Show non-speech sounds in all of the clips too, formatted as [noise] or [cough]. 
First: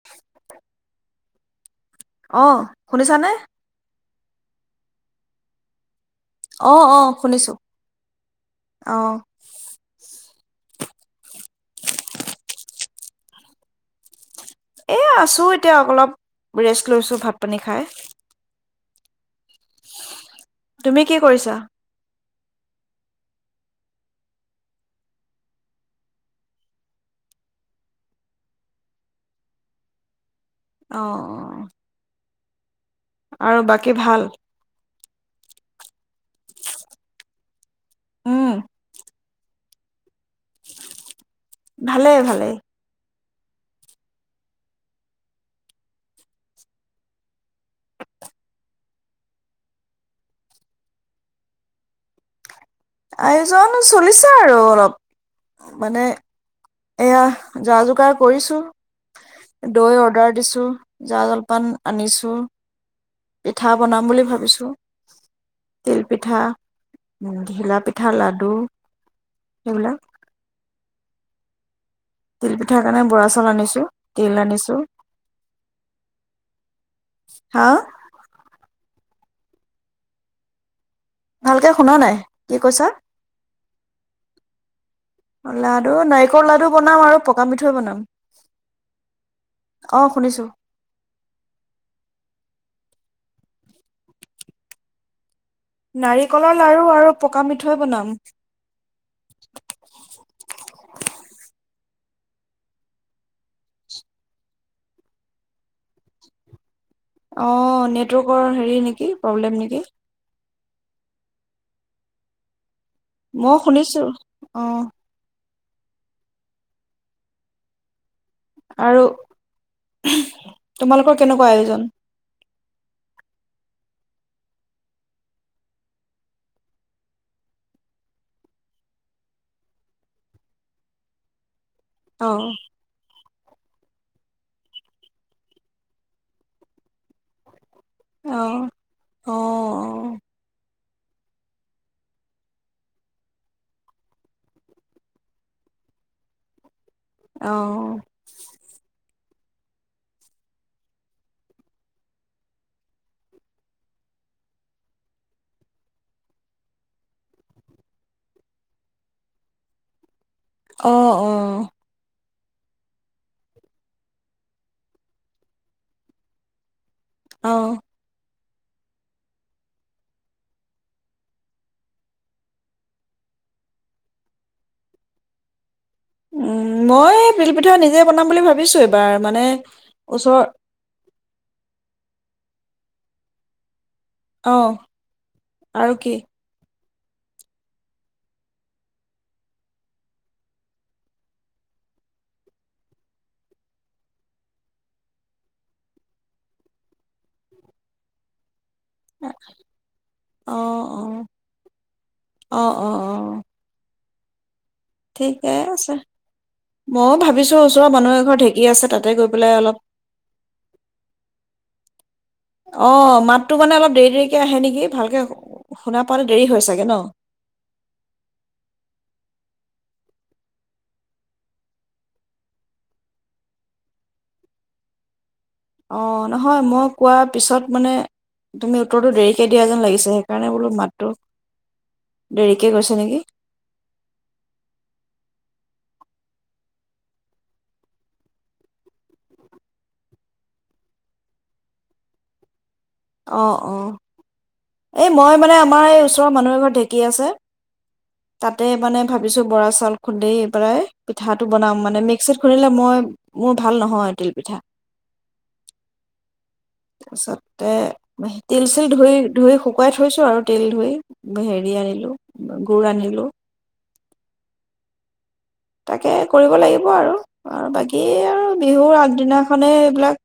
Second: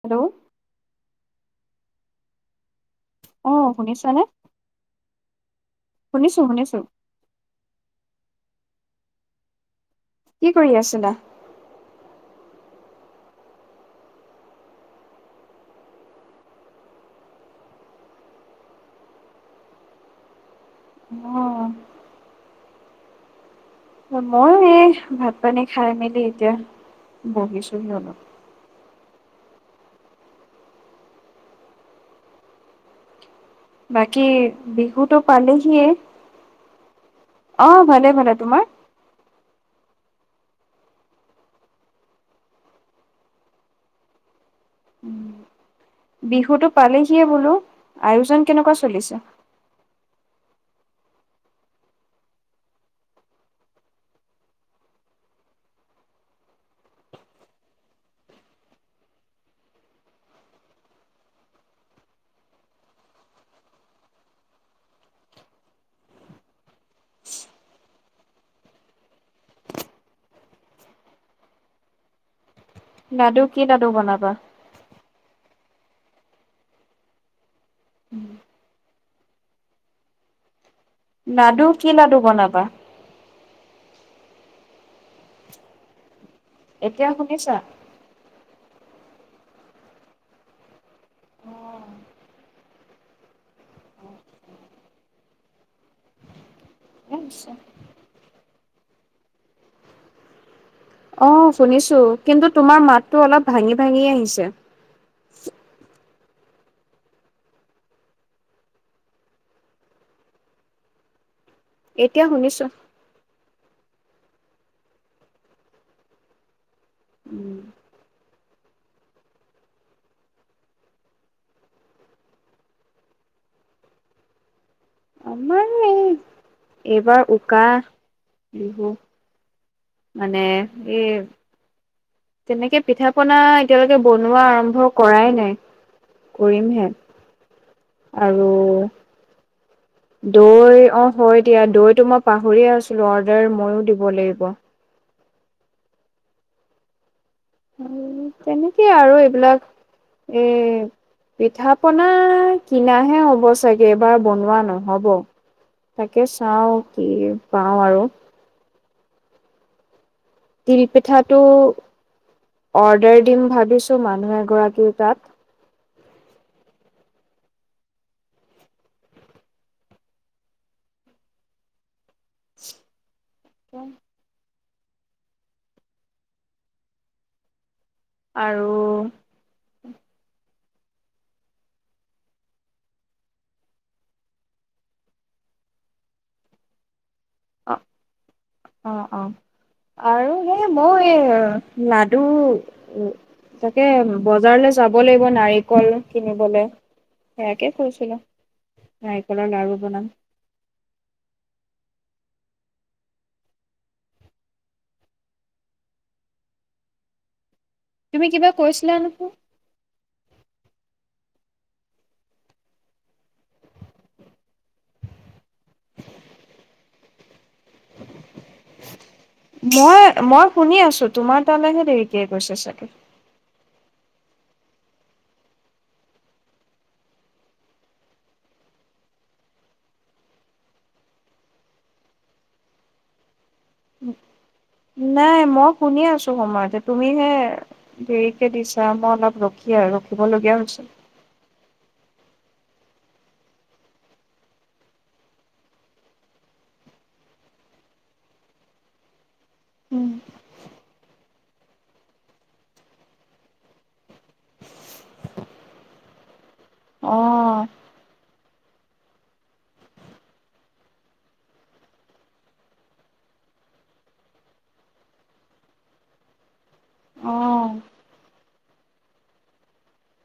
Hello, অ', শুনিছানে? অ শুনিছানে শুনিছো অ শুনিছো অ শুনিছো অহ কি কৰি আছিলা এ আছো এতিয়া অলপ ৰেষ্ট লৈছোঁ ভাত পানী খাই তুমি কি কৰিছা অ ময়ো এই ভাত পানী খাই মেলি এতিয়া বহিছো হি অলপ অ ', অ', আৰু বাকী ভাল? বিহু টো পালেহি এ অ ভালে ভালে তোমাৰ ভালে ভালেই বিহুটো পালেহিয়ে বোলো আয়োজন কেনেকোৱা চলিছে আয়োজনো চলিছে আৰু অলপ মানে এয়া যা যোগাৰ কৰিছো দৈ অৰ্ডাৰ দিছো জা জলপান আনিছো পিঠা বনাম বুলি ভাৱিছো তিল পিঠা ঘিলা পিঠা লাডু সেইবিলাক তিল পিঠ পিঠা কাৰণে বৰা লাডু চাউল কি আনিছো লাডু বনাবা তিল আনিছো হা লাডু ভালকে কি শুনা নাই, লাডু কি বনাবা কৈছা? লাডু নাই নাৰিকল লাডু বনাম এতিয়া আৰু পকা শুনিছা মিঠৈ বনাম অ শুনিছোঁ আহ [inaudible] নাৰিকলৰ লাৰু আৰু পকা মিঠৈ বনাম। অ', শুনিছো। কিন্তু তোমাৰ মাতটো অলপ ভাঙি, ভাঙি আহিছে। অ', নেটৱৰ্কৰ হেৰি নেকি, প্ৰব্লেম নেকি? এতিয়া শুনিছোঁ। মউ শুনিছোঁ, অ'। আৰু তোমালোকৰ কেনেকুৱা আয়োজন? আমাৰ এই এইবাৰ উকা, বিহু। মানে, এই অ তেনেকে পিঠা পনা এতিয়ালৈকে বনোৱা আৰম্ভ কৰাই নাই, কৰিমহে। আৰু অ অ দৈ অ', হয় দিয়া দৈটো মই পাহৰিয়ে আছিলো, অৰ্ডাৰ ময়ো দিব লাগিব। অ ও, তেনেকে আৰু এইবিলাক। এ, পিঠা-পনা কিনাহে হ'ব চাগে, এইবাৰ বনোৱা নহ'ব। তাকে চাওঁ কি পাওঁ আৰু। অ তিলপিঠাটো অৰ্ডাৰ দিম ভাবিছোঁ, মানুহ এগৰাকীৰ তাত। অ। [inaudible] উম, মই তিলপিঠা নিজ নি বনাম বুলি আৰু ভাবিছোঁ। এইবাৰ মানে ওচৰত অহ আৰু কি? অ, অ, অ আৰু হেই ময়ো এ লাডু, ও, তাকে বজাৰলৈ যাব লাগিব, নাৰিকল কিনিবলে, সেয়াকে কৈছিলো। অ নাৰিকলৰ লাৰু বনাম। অ, অ, অ, অ'। ঠিকে আছে, ময়ো ভাবিছ ওচ-ওচৰৰ মানুহ তুমি এঘৰত কিবা ঢেঁকী আছে, কৈছিলা তাতে নহয়? গৈ পেলায় অলপ অ', মাতটো মানে অলপ দেৰি, দেৰিকে আহে নেকি, ভালকে শুনা পাওঁতে দেৰি হয় চাগে, ন? মই, মই শুনি আছোঁ, তোমাৰ তালৈহে দেৰিকে গৈছে চাগে। অ', নহয় মই কোৱা পিছত মানে, তুমি উত্তৰটো দেৰিকৈ দিয়া যেন লাগিছে, সেইকাৰণে বোলো মাতটো দেৰিকৈ গৈছে নেকি? ন-নাই, মই শুনি আছোঁ সময়তে তুমিহে দেৰিকে দিছা। মই অলপ ৰখি আৰু ৰখিবলগীয়া হৈছে। অ' অহ। এই মই মানে আমাৰ এই ওচৰৰ মানুহ এঘৰত ঢেঁকী আছে, তাতে মানে ভাবিছোঁ, বৰা চাউল খুন্দি পেলাই পিঠাটো বনাম, মানে মিক্সিত খুন্দিলে মই, মোৰ ভাল নহয় তিল পিঠা। তাৰপিছতে অ' তিল চিল ধুই ধুই শুকুৱাই থৈছোঁ আৰু তিল ধুই। হেৰি আনিলোঁ, গুৰ আনিলোঁ। তাকে কৰিব লাগিব আৰু। অ'। আৰু বাকী আৰু বিহুৰ আগদিনাখনে এইবিলাক,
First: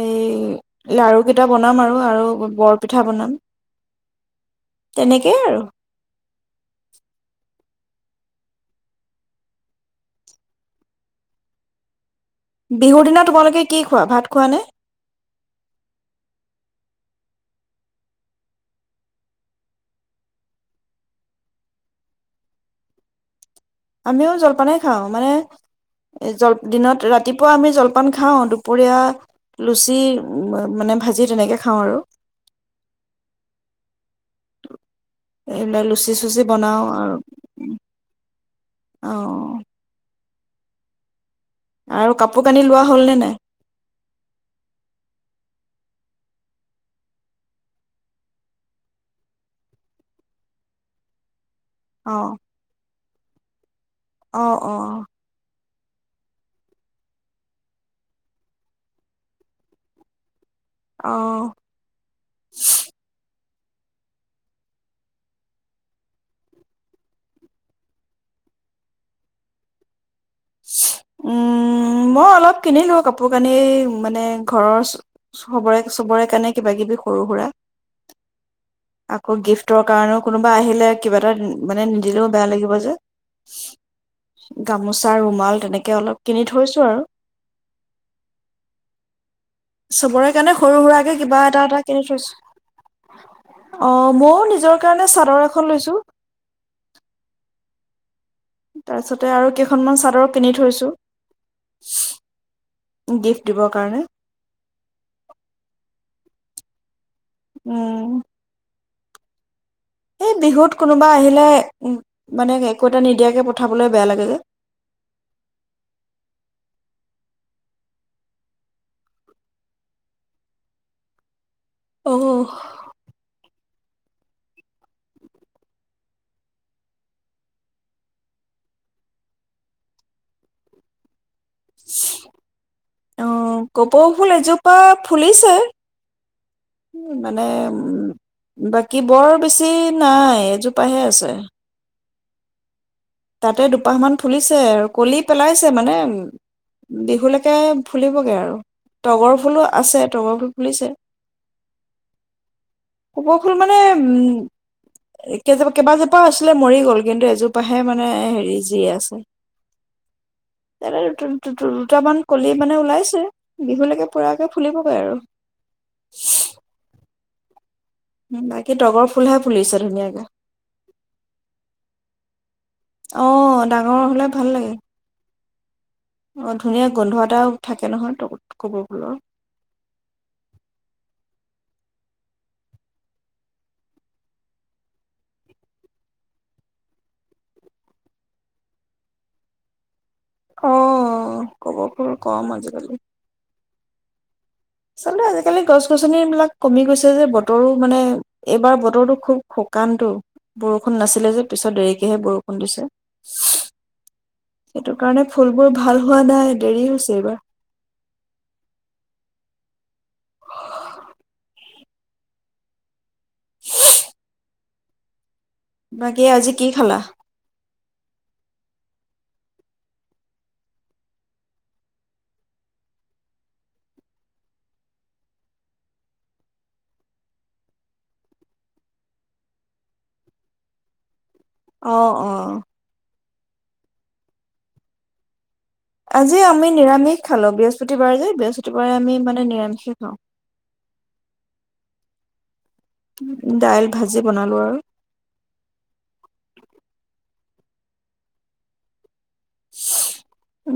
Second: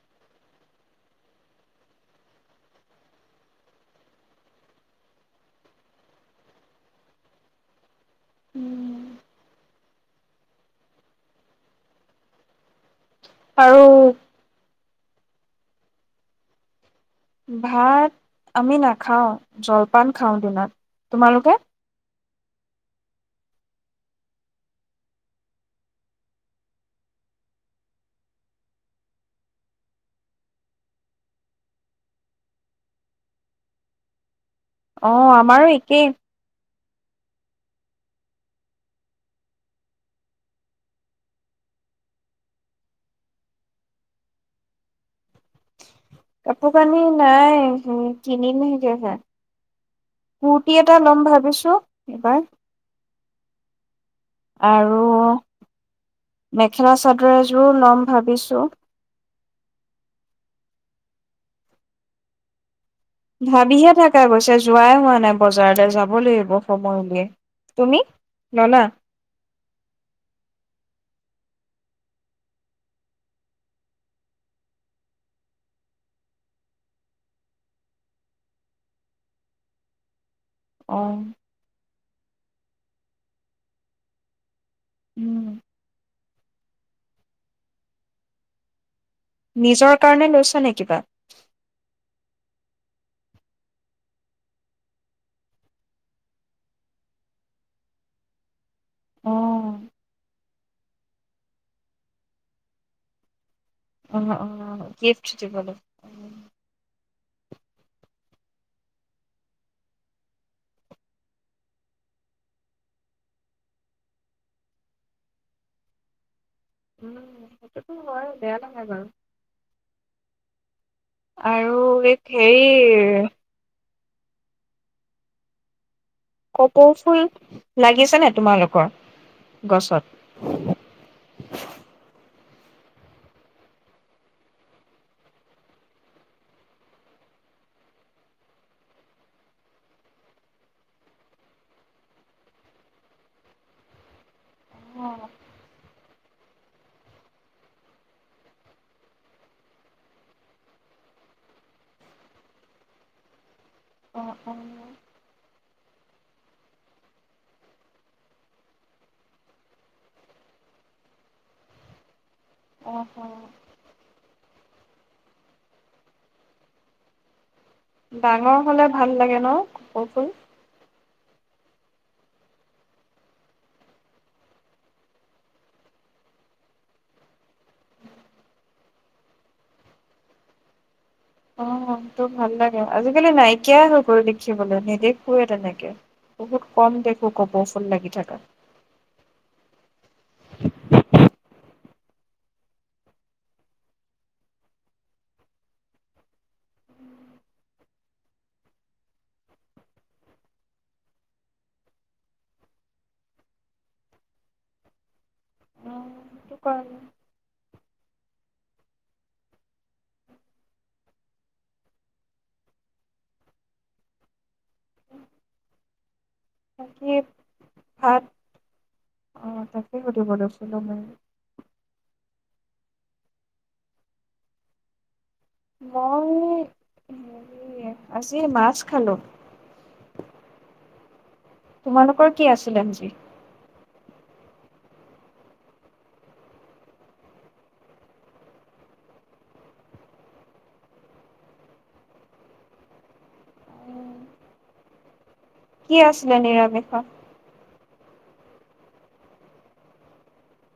এই লাৰুকেইটা বনাম আৰু, আৰু বৰপিঠা বনাম। তেনেকেই আৰু। বিহুৰ দিনত তোমালোকে আৰু কি খোৱা, ভাত খোৱা নে? ভাত আমি নাখাওঁ, জলপান খাওঁ দিনত। তোমালোকে? আমিও জলপানেই খাওঁ। মানে জল, দিনত, ৰাতিপুৱা আমি জলপান খাওঁ, দুপৰীয়া লুচি মানে ভাজি তেনেকে খাওঁ আৰু। অ', আমাৰো এইনে একেই লুচি চুচি বনাও আৰু অঁ আৰু কাপোৰ কানি লোৱা হ'লনে নাই কাপোৰ কানি নাই হে কিনিম হে কুৰ্তি এটা ল'ম ভাবিছো হেল্ল' অ' হা অ' আৰু অ' মেখেলা চাদৰ এযোৰ ল'ম ভাবিছোঁ অহ ভাবিহে থকা গৈছে যোৱাই হোৱা নাই বজাৰলে যাব লাগিব সময় উলিয়াই। তুমি ললা উম মই অলপ কিনিলো কাপোৰ কানি মানে ঘৰৰ চবৰে চবৰে কাৰণে কিবা কিবি সৰু সুৰা আকৌ গিফ্টৰ কাৰণেও কোনোবা আহিলে কিবা অ', এটা মানে দিলেও বেয়া লাগিব যে গামোচা উম, ৰুমাল তেনেকে অলপ কিনি থৈছো আৰু নিজৰ চবৰে কাৰণে লৈছা নে সৰু সুৰাকে কিবা এটা এটা কিনি থৈছো অ মইয়ো নিজৰ কাৰণে চাদৰ এখন লৈছোঁ তাৰপিছতে আৰু অ', কেইখনমান চাদৰ কিনি থৈছো। গিফট উ উ। গিফ্ট দিবলৈ উম, উম এই বিহুত কোনোবা আহিলে মানে একো এটা নিদিয়াকে পঠাবলৈ বেয়া লাগে যে উম সেইটোতো হয় বেয়া নহয় বাৰু আৰু এক অ' হেৰি কপৌ ফুল লাগিছে নে তোমালোকৰ গছত অ কপৌফুল এজোপা ফুলিছে মানে উ বাকী বৰ বেছি নাই এজোপাহে আছে তাতে দুপাহ মান ফুলিছে আৰু কলি অ', পেলাইছে মানে বিহুলৈকে ফুলিবগে আৰু তগৰ ফুলো আছে তগৰ ফুল ফুলিছে। কপৌ ফুল মানে অ', উম অ', কেইবা কেইবাজোপা আছিলে মৰি গল কিন্তু এজোপা হে মানে হেৰি যি আছে। দু দুটামান কলি মানে অ', ওলাইছে অ', বিহুলৈকে পৰাগে ফুলিবগৈ আৰু ডাঙৰ বাকী হ'লে তগৰ ভাল ফুলহে লাগে ন ফুলিছে কপৌ ধুনীয়াকে ফুল? অ ডাঙৰ হলে ভাল লাগে অ ধুনীয়া গোন্ধ এটাও থাকে নহয় তগৰ কপৌফুলৰ অ তো ভাল লাগে আজিকালি নাইকিয়াই হৈ গ'ল দেখিবলৈ নেদেখোৱে তেনেকে বহুত কম দেখো কপৌ ফুল লাগি থাকা কপৌফুল কম আজিকালি চলে আজিকালি গছ-গছনি বিলাক কমি গৈছে যে বতৰো মানে এইবাৰ বতৰটো খুব শুকানটো বৰষুণ নাছিলে যে পিছত দেৰিকেহে বৰষুণ দিছে সেইটো কাৰণে ফুলবোৰ ভাল হোৱা সেইটো নাই দেৰি কাৰণে হৈছে এইবাৰ [unintelligible] বাকী আজি কি খালা বাকী ভাত অ' তাকে সুধিব লৈছিলো মই মই হেৰি আজি মাছ খালো অ তোমালোকৰ কি অ আছিলে আজি? আজি আমি নিৰামিষ খালো বৃহস্পতিবাৰ যে, বৃহস্পতিবাৰে আমি মানে নিৰামিষে খাওঁ। উ উ দাইল ভাজি বনালো আৰু কি আছিলে নিৰামিষত?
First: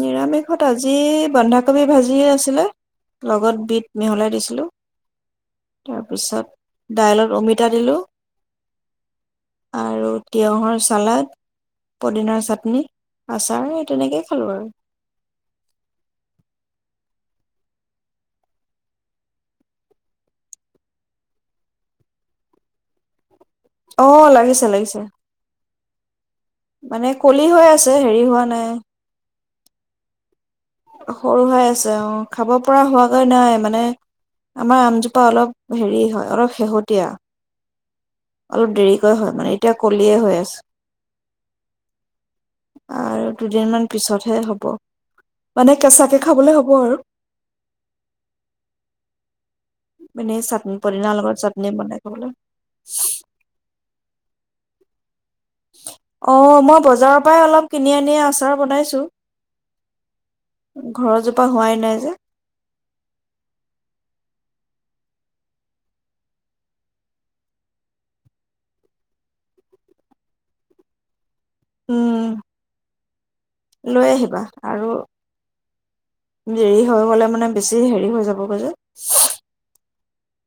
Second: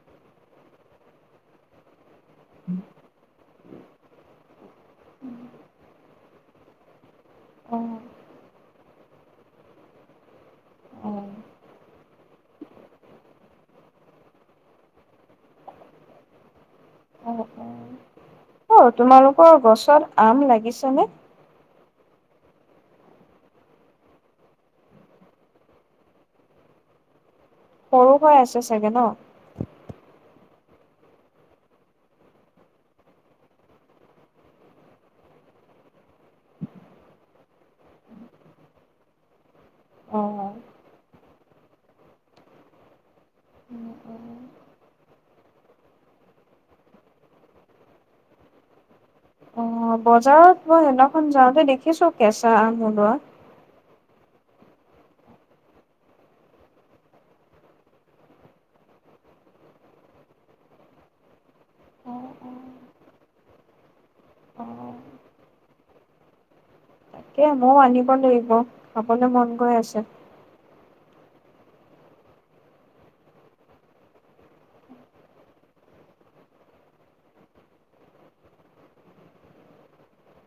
নিৰামিষত আজি বন্ধাকবি ভাজি এ আছিলে লগত বিট মিহলাই দিছিলোঁ তাৰপিছত দাইলত অমিতা দিলো অ', আৰু তিঁয়হৰ ছালাড, অ', পদিনা চাটনি আচাৰ এই তেনেকেই খালোঁ আৰু অ', অ'। অ' তোমালোকৰ গছত আম লাগিছে নে? অ' লাগিছে লাগিছে। মানে কলি হৈ আছে সৰু হেৰি হৈ হোৱা আছে নাই চাগে ন? সৰুহৈ আছে অ' খাব পৰা হোৱাগৈ নাই মানে আমাৰ আমজোপা অলপ হেৰি হয় অলপ শেহতীয়া। অলপ দেৰিকৈ হয় মানে। এতিয়া কলিয়ে অ। হৈ আছে। আৰু দুদিনমান উম পিছতহে উম। হ'ব মানে কেঁচাকে খাবলে হ'ব আৰু অ মানে বজাৰত চাটনি মই পদিনাৰ সেইদিনাখন লগত যাওঁতে চাটনি বনাই দেখিছো খাবলৈ কেঁচা আম ওলোৱা। অ' মই বজাৰৰ পৰাই অলপ কিনি আনি আচাৰ বনাইছো ঘৰৰ জোপা হোৱাই নাই যে। অ তাকে ময়ো আনিব লাগিব খাবলৈ মন গৈ আছে। উম লৈ আহিবা আৰু দেৰি হৈ গ'লে মানে বেছি হেৰি হৈ যাবগৈ যে।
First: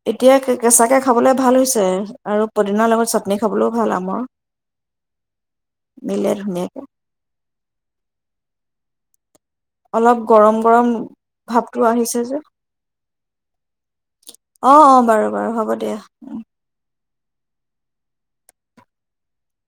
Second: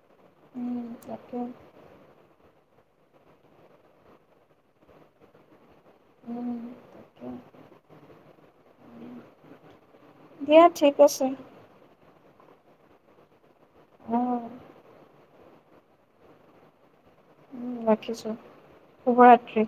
এতিয়া উম কেঁচাকে খাবলৈ তাকে ভাল হৈছে আৰু পদিনাৰ লগত চাটনি খাবলৈও ভাল আমৰ মিলে উম। ধুনীয়াকে তাকে অলপ দিয়া গৰম-গৰম ঠিক আছে ভাৱটো আহিছে যে অ অ' অ' বাৰু-বাৰু হ'ব দিয়া উহ। ৰাখিছোঁ শুভৰাত্ৰি।